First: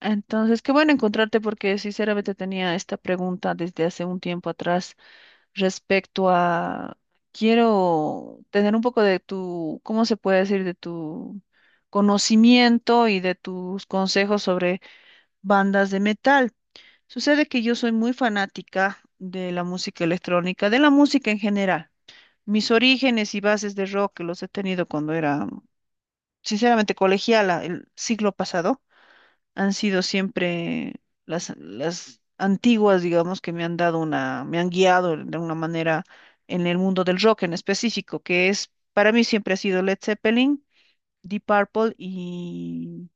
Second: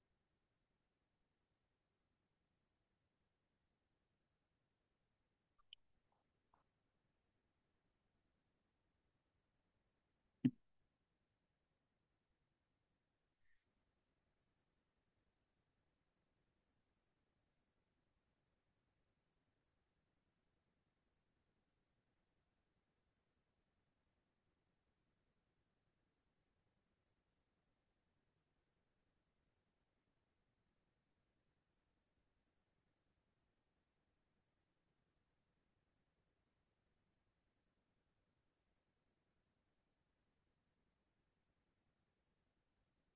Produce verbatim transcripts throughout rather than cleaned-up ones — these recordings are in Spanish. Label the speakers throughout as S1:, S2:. S1: Entonces, qué bueno encontrarte porque sinceramente tenía esta pregunta desde hace un tiempo atrás respecto a, quiero tener un poco de tu, ¿cómo se puede decir? De tu conocimiento y de tus consejos sobre bandas de metal. Sucede que yo soy muy fanática de la música electrónica, de la música en general. Mis orígenes y bases de rock los he tenido cuando era, sinceramente, colegiala el siglo pasado han sido siempre las, las antiguas, digamos, que me han dado una, me han guiado de una manera en el mundo del rock en específico, que es, para mí siempre ha sido Led Zeppelin, Deep Purple y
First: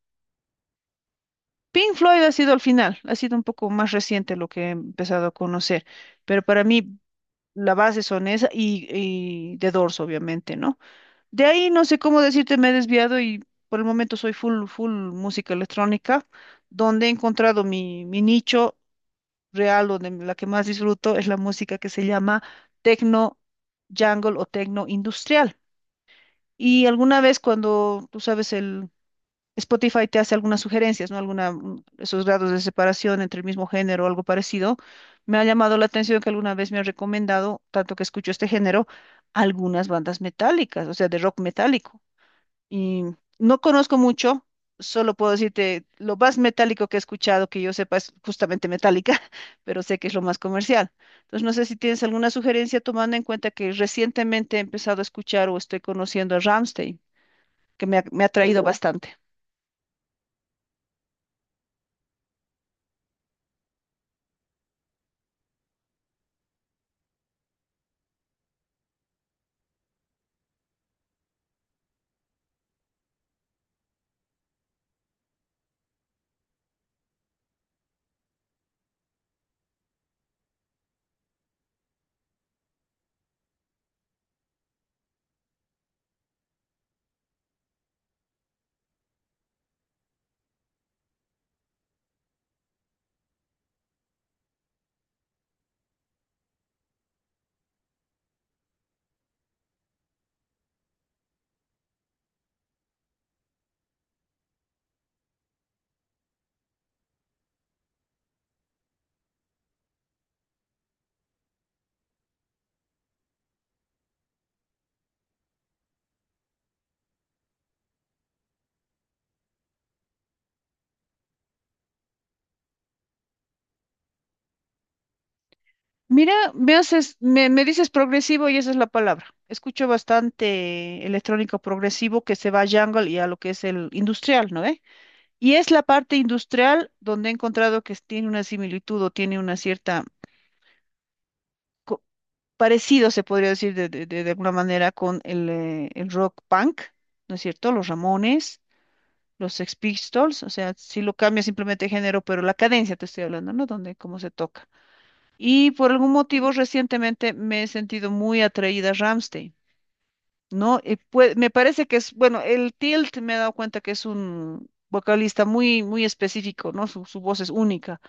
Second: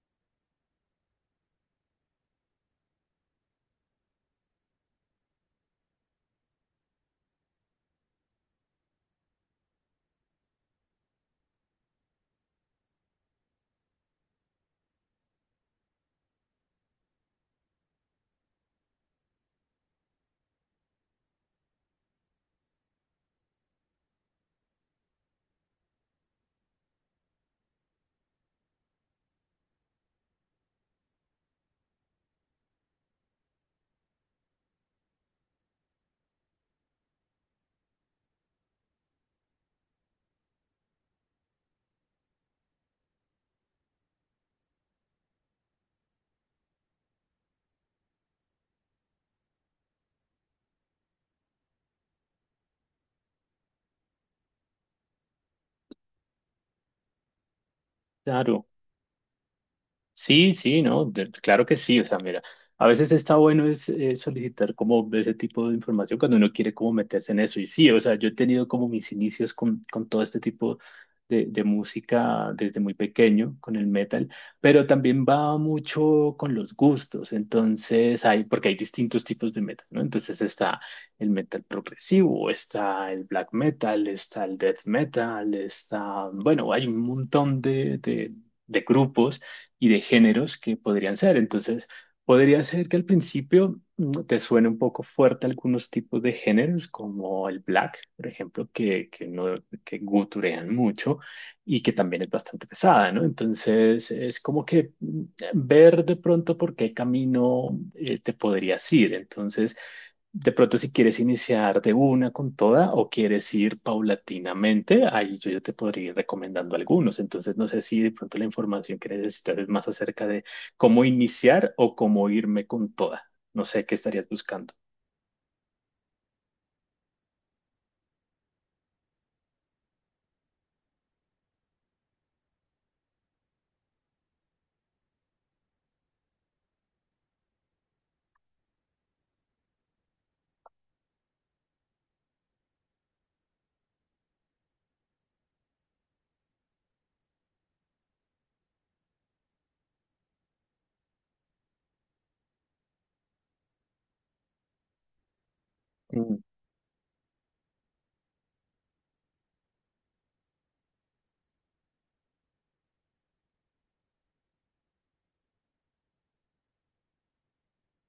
S1: Pink Floyd ha sido al final, ha sido un poco más reciente lo que he empezado a conocer, pero para mí la base son esa y, y The Doors, obviamente, ¿no? De ahí no sé cómo decirte, me he desviado y por el momento soy full, full música electrónica, donde he encontrado mi, mi nicho real, donde la que más disfruto es la música que se llama techno jungle o techno industrial. Y alguna vez cuando, tú sabes, el Spotify te hace algunas sugerencias, ¿no? Alguna, mm, esos grados de separación entre el mismo género o algo parecido, me ha llamado la atención que alguna vez me han recomendado, tanto que escucho este género, algunas bandas metálicas, o sea, de rock metálico. Y no conozco mucho, solo puedo decirte, lo más metálico que he escuchado, que yo sepa, es justamente metálica, pero sé que es lo más comercial. Entonces, no sé si tienes alguna sugerencia tomando en cuenta que recientemente he empezado a escuchar o estoy conociendo a Rammstein, que me ha, me ha atraído
S2: Claro,
S1: bastante.
S2: sí, sí, no, de- claro que sí, o sea, mira, a veces está bueno es eh, solicitar como ese tipo de información cuando uno quiere como meterse en eso, y sí, o sea, yo he tenido como mis inicios con, con todo este tipo de, de música desde muy pequeño, con el metal, pero también va mucho con los gustos, entonces hay, porque hay distintos tipos de metal, ¿no? Entonces está el metal progresivo, está el black metal, está el death metal, está, bueno, hay un montón de de- de grupos y de géneros que podrían ser. Entonces, podría ser que al principio mm, te suene un poco fuerte algunos tipos de géneros, como el black, por ejemplo, que, que, no, que guturean mucho y que también es bastante pesada, ¿no? Entonces, es como que mm, ver de pronto por qué camino eh, te podrías ir. Entonces, de pronto, si quieres iniciar de una con toda o quieres ir paulatinamente, ahí yo ya te podría ir recomendando algunos. Entonces, no sé si de pronto la información que necesitas es más acerca de cómo iniciar o cómo irme con toda. No sé qué estarías buscando.
S1: Mira, me haces, me, me dices progresivo y esa es la palabra. Escucho bastante electrónico progresivo que se va a jungle y a lo que es el industrial, ¿no? eh Y es la parte industrial donde he encontrado que tiene una similitud o tiene una cierta co- parecido, se podría decir de, de- de- de alguna manera, con el, eh, el rock punk, ¿no es cierto? Los Ramones, los Sex Pistols, o sea, si lo cambia simplemente de género, pero la cadencia te estoy hablando, ¿no? Donde, cómo se toca. Y por algún motivo recientemente me he sentido muy atraída a Rammstein, ¿no? Y pue- me parece que es, bueno, el Tilt me he dado cuenta que es un vocalista muy, muy específico, ¿no? Su, su voz es única.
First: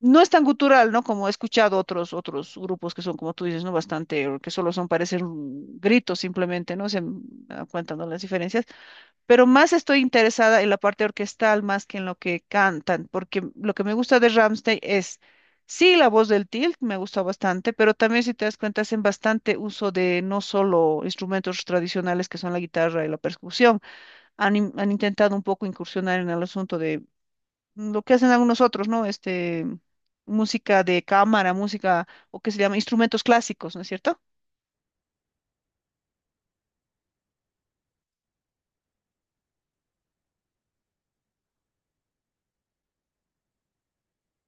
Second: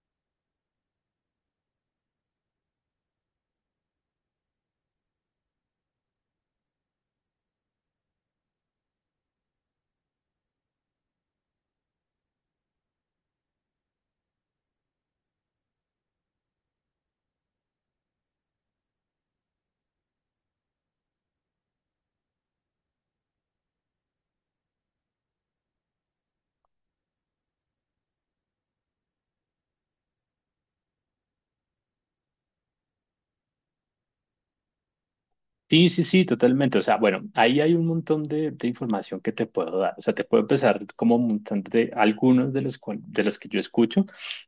S1: No es tan gutural, ¿no? Como he escuchado otros, otros grupos que son, como tú dices, ¿no? Bastante, o que solo son, parecen gritos simplemente, ¿no? Se m- me dan cuenta, ¿no? Las diferencias. Pero más estoy interesada en la parte orquestal más que en lo que cantan, porque lo que me gusta de Rammstein es, sí, la voz del tilt me gusta bastante, pero también, si te das cuenta, hacen bastante uso de no solo instrumentos tradicionales que son la guitarra y la percusión, han, in- han intentado un poco incursionar en el asunto de lo que hacen algunos otros, ¿no? Este, música de cámara, música, o que se llama instrumentos clásicos, ¿no es cierto?
S2: Sí, sí, sí, totalmente. O sea, bueno, ahí hay un montón de, de información que te puedo dar. O sea, te puedo empezar como un montón de algunos de los, cual- de los que yo escucho,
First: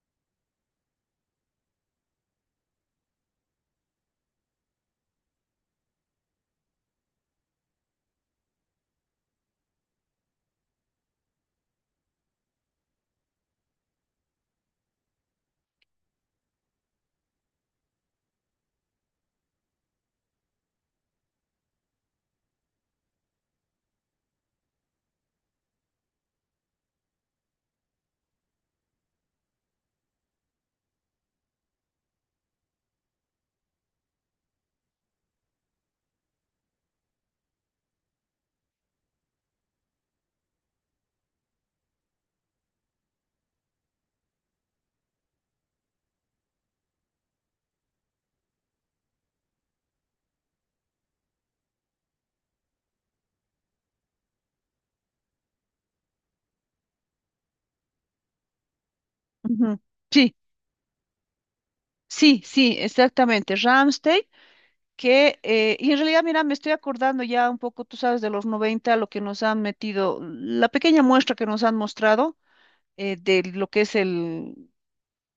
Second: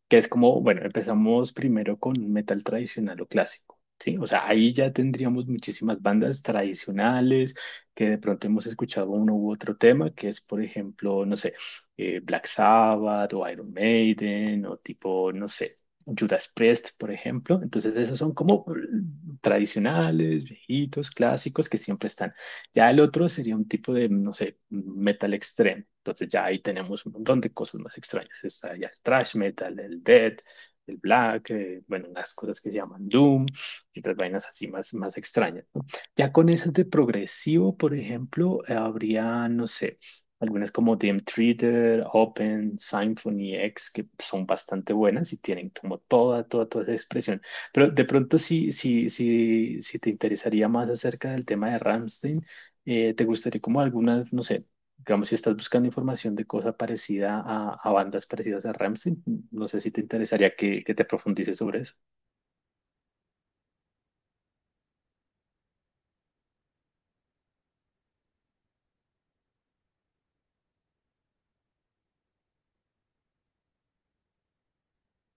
S2: que es como, bueno, empezamos primero con metal tradicional o clásico, ¿sí? O sea, ahí ya tendríamos muchísimas bandas tradicionales que de pronto hemos escuchado uno u otro tema, que es, por ejemplo, no sé, eh, Black Sabbath o Iron Maiden o tipo, no sé. Judas Priest, por ejemplo. Entonces, esos son como tradicionales, viejitos, clásicos que siempre están. Ya el otro sería un tipo de, no sé, metal extremo. Entonces, ya ahí tenemos un montón de cosas más extrañas. Está ya el thrash metal, el death, el black, eh, bueno, las cosas que se llaman doom y otras vainas así más, más extrañas, ¿no? Ya con esas de progresivo, por ejemplo, eh, habría, no sé algunas como D M Theater, Open, Symphony X, que son bastante buenas y tienen como toda, toda, toda esa expresión. Pero de pronto, si, si, si, si te interesaría más acerca del tema de Rammstein, eh, te gustaría como algunas, no sé, digamos, si estás buscando información de cosa parecida a, a bandas parecidas a Rammstein, no
S1: Ujú.
S2: sé si te
S1: Sí,
S2: interesaría que, que te profundices sobre eso.
S1: sí, sí, exactamente. Rammstein, que, eh, y en realidad, mira, me estoy acordando ya un poco, tú sabes, de los noventa, lo que nos han metido, la pequeña muestra que nos han mostrado. eh, de lo que es el...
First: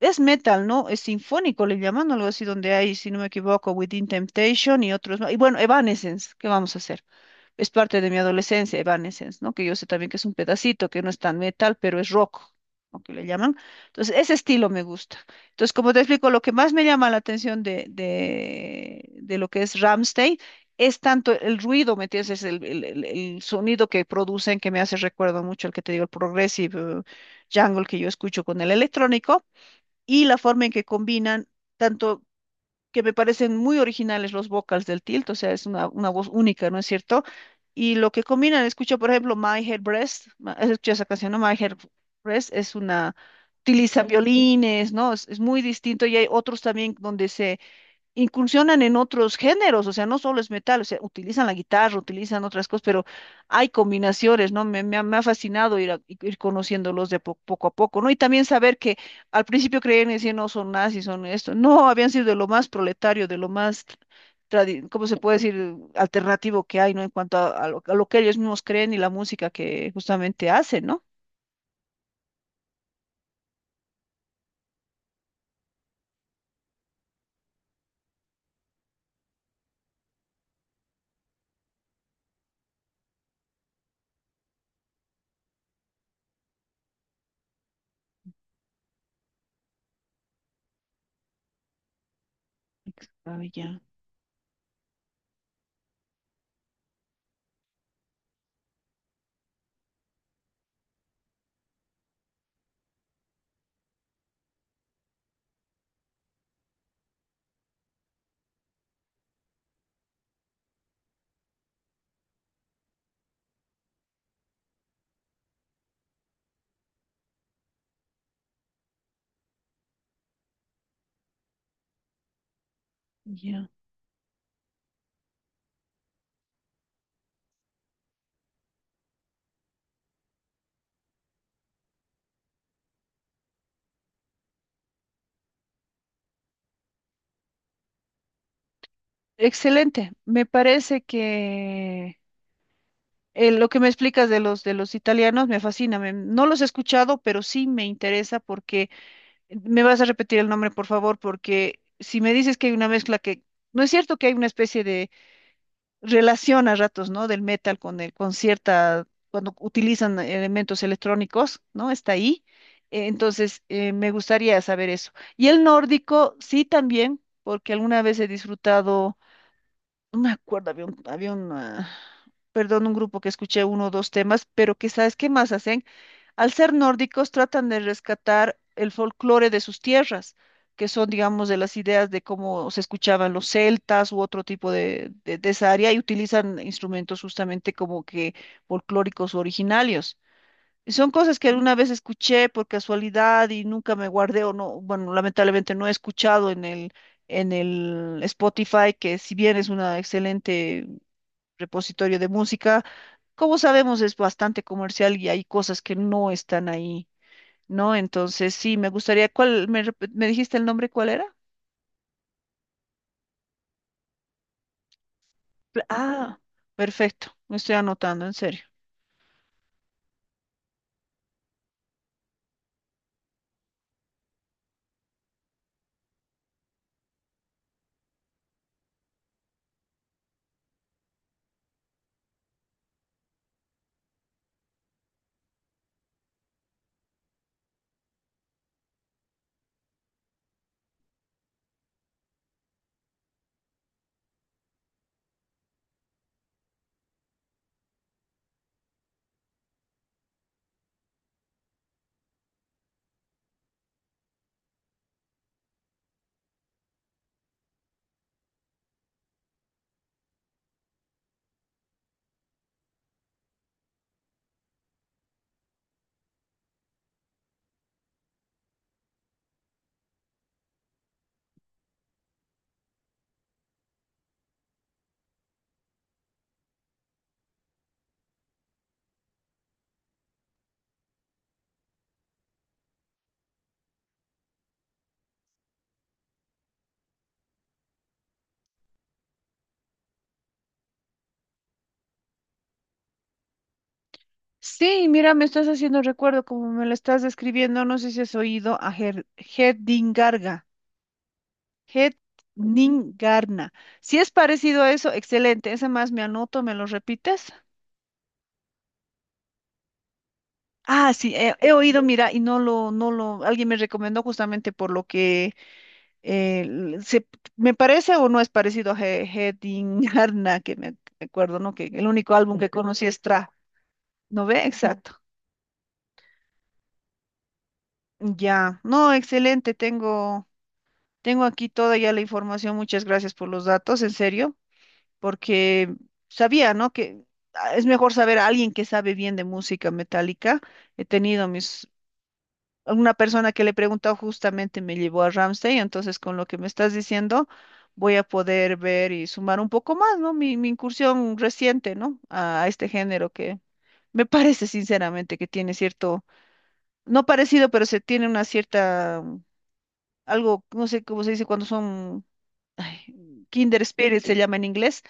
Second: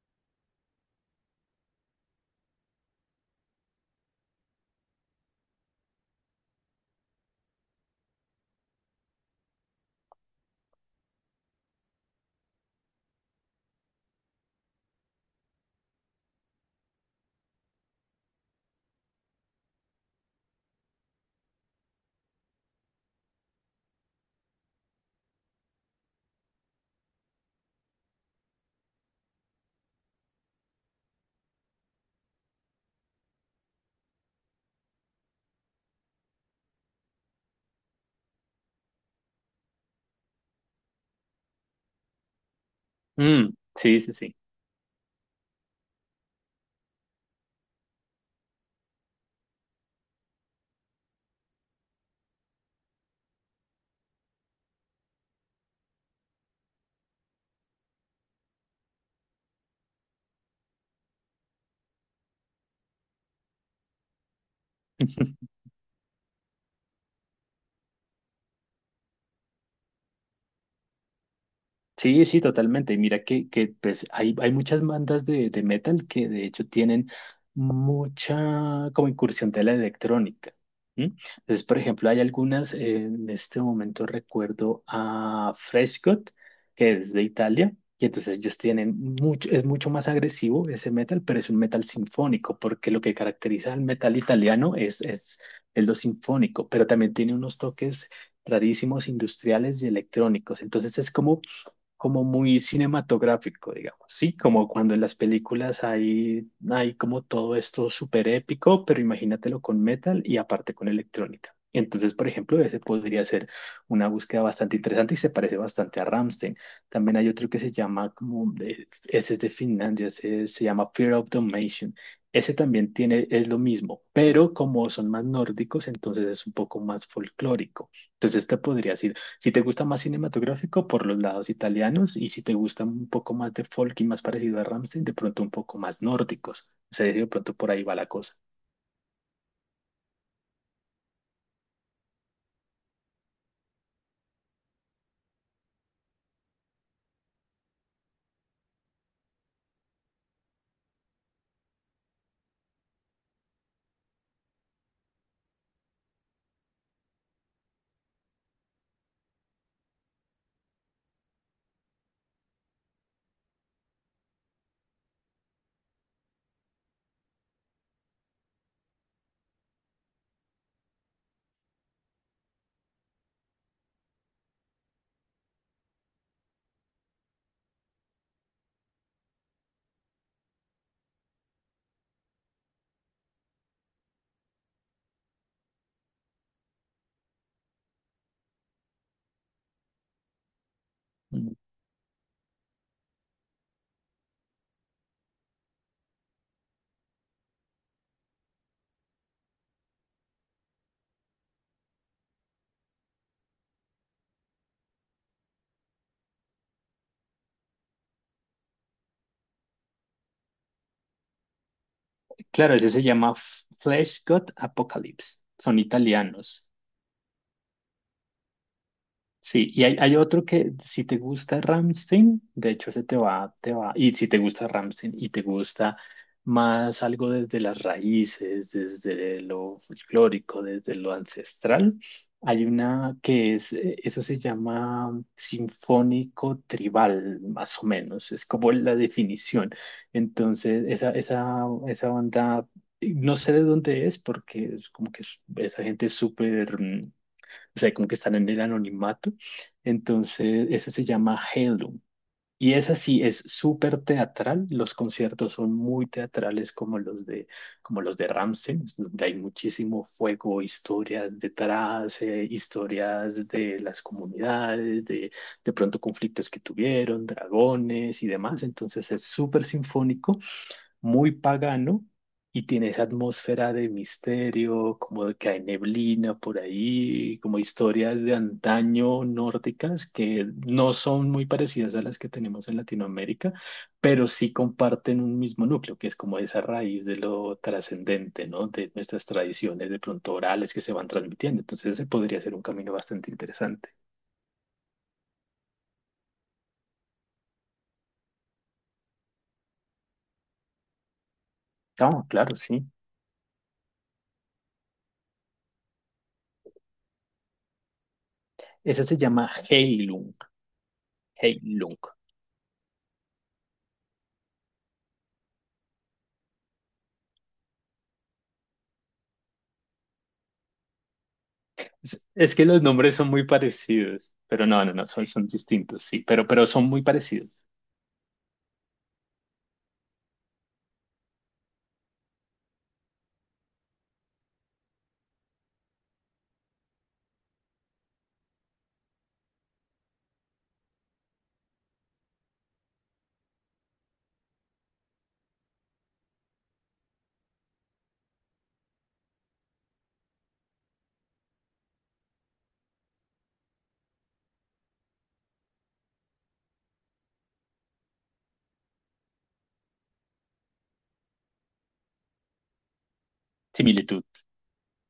S1: Es metal, ¿no? Es sinfónico, le llaman algo así, donde hay, si no me equivoco, Within Temptation y otros más. Y bueno, Evanescence, ¿qué vamos a hacer? Es parte de mi adolescencia, Evanescence, ¿no? Que yo sé también que es un pedacito, que no es tan metal, pero es rock, ¿no? que le llaman. Entonces, ese estilo me gusta. Entonces, como te explico, lo que más me llama la atención de, de, de lo que es Ramstein es tanto el ruido, ¿me entiendes? Es el, el, el- el sonido que producen que me hace recuerdo mucho el que te digo, el progressive eh, jungle que yo escucho con el electrónico y la forma en que combinan tanto que me parecen muy originales los vocals del Tilt, o sea, es una, una voz única, ¿no es cierto? Y lo que combinan, escucho por ejemplo My Head Breast, ma- has escuchado esa canción, ¿no? My Head Breast es una,
S2: Mm, sí,
S1: utiliza
S2: sí, sí.
S1: violines, ¿no? Es, es muy distinto y hay otros también donde se incursionan en otros géneros, o sea, no solo es metal, o sea, utilizan la guitarra, utilizan otras cosas, pero hay combinaciones, ¿no? Me, me ha me ha fascinado ir, a- ir conociéndolos de po- poco a poco, ¿no? Y también saber que al principio creían y decían, no, son nazis, son esto, no, habían sido de lo más proletario, de lo más, tradi- ¿cómo se puede decir?, alternativo que hay, ¿no? En cuanto a, a lo, a lo que ellos mismos creen y la música que justamente hacen, ¿no?
S2: Sí, sí, totalmente. Y mira que, que pues hay, hay muchas bandas de, de metal que de hecho tienen mucha como incursión de la electrónica. ¿M? Entonces, por ejemplo, hay algunas, eh, en este momento recuerdo a Freshgod, que es de Italia, y entonces ellos tienen mucho, es mucho más agresivo ese metal, pero es un metal sinfónico, porque lo
S1: Ex-
S2: que
S1: ah,
S2: caracteriza
S1: ya,
S2: al metal italiano es, es el lo sinfónico, pero también tiene unos toques rarísimos industriales y electrónicos. Entonces es como como muy cinematográfico, digamos, ¿sí? Como cuando en las películas hay, hay como todo esto súper épico, pero imagínatelo con metal y aparte con electrónica. Entonces, por ejemplo, ese podría ser una búsqueda bastante interesante y se parece bastante a Rammstein. También hay otro que se llama como, de- ese es de Finlandia, ese se llama Fear of Domination. Ese también tiene, es lo
S1: ya.
S2: mismo, pero como son más nórdicos, entonces es un poco más folclórico. Entonces te podrías ir si te gusta más cinematográfico, por los lados italianos, y si te gusta un poco más de folk y más parecido a Rammstein, de pronto un poco más nórdicos. O sea, de pronto por ahí va la cosa.
S1: Excelente, me parece que... Eh, lo que me explicas de los de los italianos me fascina. Me- no los he escuchado, pero sí me interesa porque me vas a repetir el nombre, por favor, porque si me dices que hay una mezcla que no es cierto que hay una especie de relación a ratos, ¿no? Del metal con el con cierta cuando utilizan elementos electrónicos, ¿no? Está ahí. Eh, entonces eh, me gustaría saber eso. Y el nórdico sí también, porque alguna vez he disfrutado no me acuerdo, había un, había un, ah, perdón, un grupo que escuché uno o dos temas, pero que sabes qué más hacen. Al ser nórdicos, tratan de rescatar el folclore de sus tierras, que son, digamos, de las ideas de cómo se escuchaban los celtas u otro tipo de, de, de esa área, y utilizan instrumentos justamente como que folclóricos originarios. Son cosas que
S2: Mm.
S1: alguna vez escuché por casualidad y nunca me guardé o no, bueno, lamentablemente no he escuchado en el, en el Spotify, que si bien es un excelente repositorio de música, como sabemos es bastante comercial y hay cosas que no están ahí, ¿no? Entonces sí, me gustaría, ¿cuál, me, rep- me dijiste el nombre, cuál era?
S2: Claro, ese se llama F- Flesh God Apocalypse. Son
S1: Pla- Ah,
S2: italianos.
S1: perfecto, me estoy anotando, en serio.
S2: Sí, y hay, hay otro que si te gusta Ramstein, de hecho ese te va, te va, y si te gusta Ramstein y te gusta más algo desde las raíces, desde lo folclórico, desde lo ancestral, hay una que es, eh, eso se llama sinfónico tribal, más o menos, es como la definición. Entonces, esa, esa, esa banda, eh, no sé de dónde es, porque es como que es- esa gente es súper... mm, o sea, como que están en el anonimato. Entonces, esa se llama Heirloom. Y esa sí es súper teatral. Los conciertos son muy teatrales como los de, como los de Rammstein, donde hay muchísimo fuego, historias detrás, eh, historias de las comunidades, de, de pronto conflictos que tuvieron, dragones y demás. Entonces es súper sinfónico muy pagano y tiene esa atmósfera de misterio, como de que hay neblina por ahí, como historias de antaño nórdicas que no son muy parecidas a las que tenemos en Latinoamérica, pero sí comparten un mismo núcleo, que es como esa raíz de lo trascendente, ¿no? De nuestras tradiciones de pronto orales que se van transmitiendo. Entonces, ese podría ser un camino bastante interesante.
S1: Sí, mira, me estás haciendo recuerdo, como me lo estás describiendo, no sé si has oído a Ger- Garga. Het
S2: No, claro, sí.
S1: Ningarna. Si es parecido a eso, excelente. Esa más me anoto, ¿me lo repites?
S2: Esa se llama Heilung.
S1: Ah, sí, he, he
S2: Heilung.
S1: oído, mira, y no lo, no lo, alguien me recomendó justamente por lo que eh, l- se, me parece o no es parecido a He- Hedingarna, que me, me acuerdo, ¿no? Que el
S2: Es
S1: único
S2: es
S1: álbum
S2: que
S1: que
S2: los
S1: conocí
S2: nombres
S1: es
S2: son muy
S1: Tra,
S2: parecidos,
S1: ¿no ve?
S2: pero no, no, no,
S1: Exacto.
S2: son, son distintos, sí, pero, pero son muy parecidos.
S1: Ya, no, excelente, tengo, tengo aquí toda ya la información, muchas gracias por los datos, en serio. Porque sabía, ¿no? Que ah, es mejor saber a alguien que sabe bien de música metálica. He tenido mis... Una persona que le he preguntado justamente me llevó a Ramsey, entonces con lo que me estás diciendo voy a poder ver y sumar un poco más, ¿no? Mi, mi incursión reciente, ¿no? A, a este género que me parece sinceramente que tiene cierto, no parecido, pero se tiene una cierta, algo, no sé cómo se dice cuando son, ay, Kinder
S2: Similitud.
S1: Spirit se llama en inglés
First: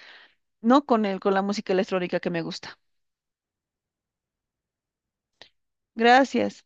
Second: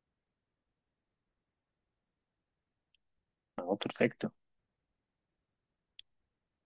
S1: no con el, con la música electrónica que me gusta.
S2: No, perfecto.
S1: Gracias.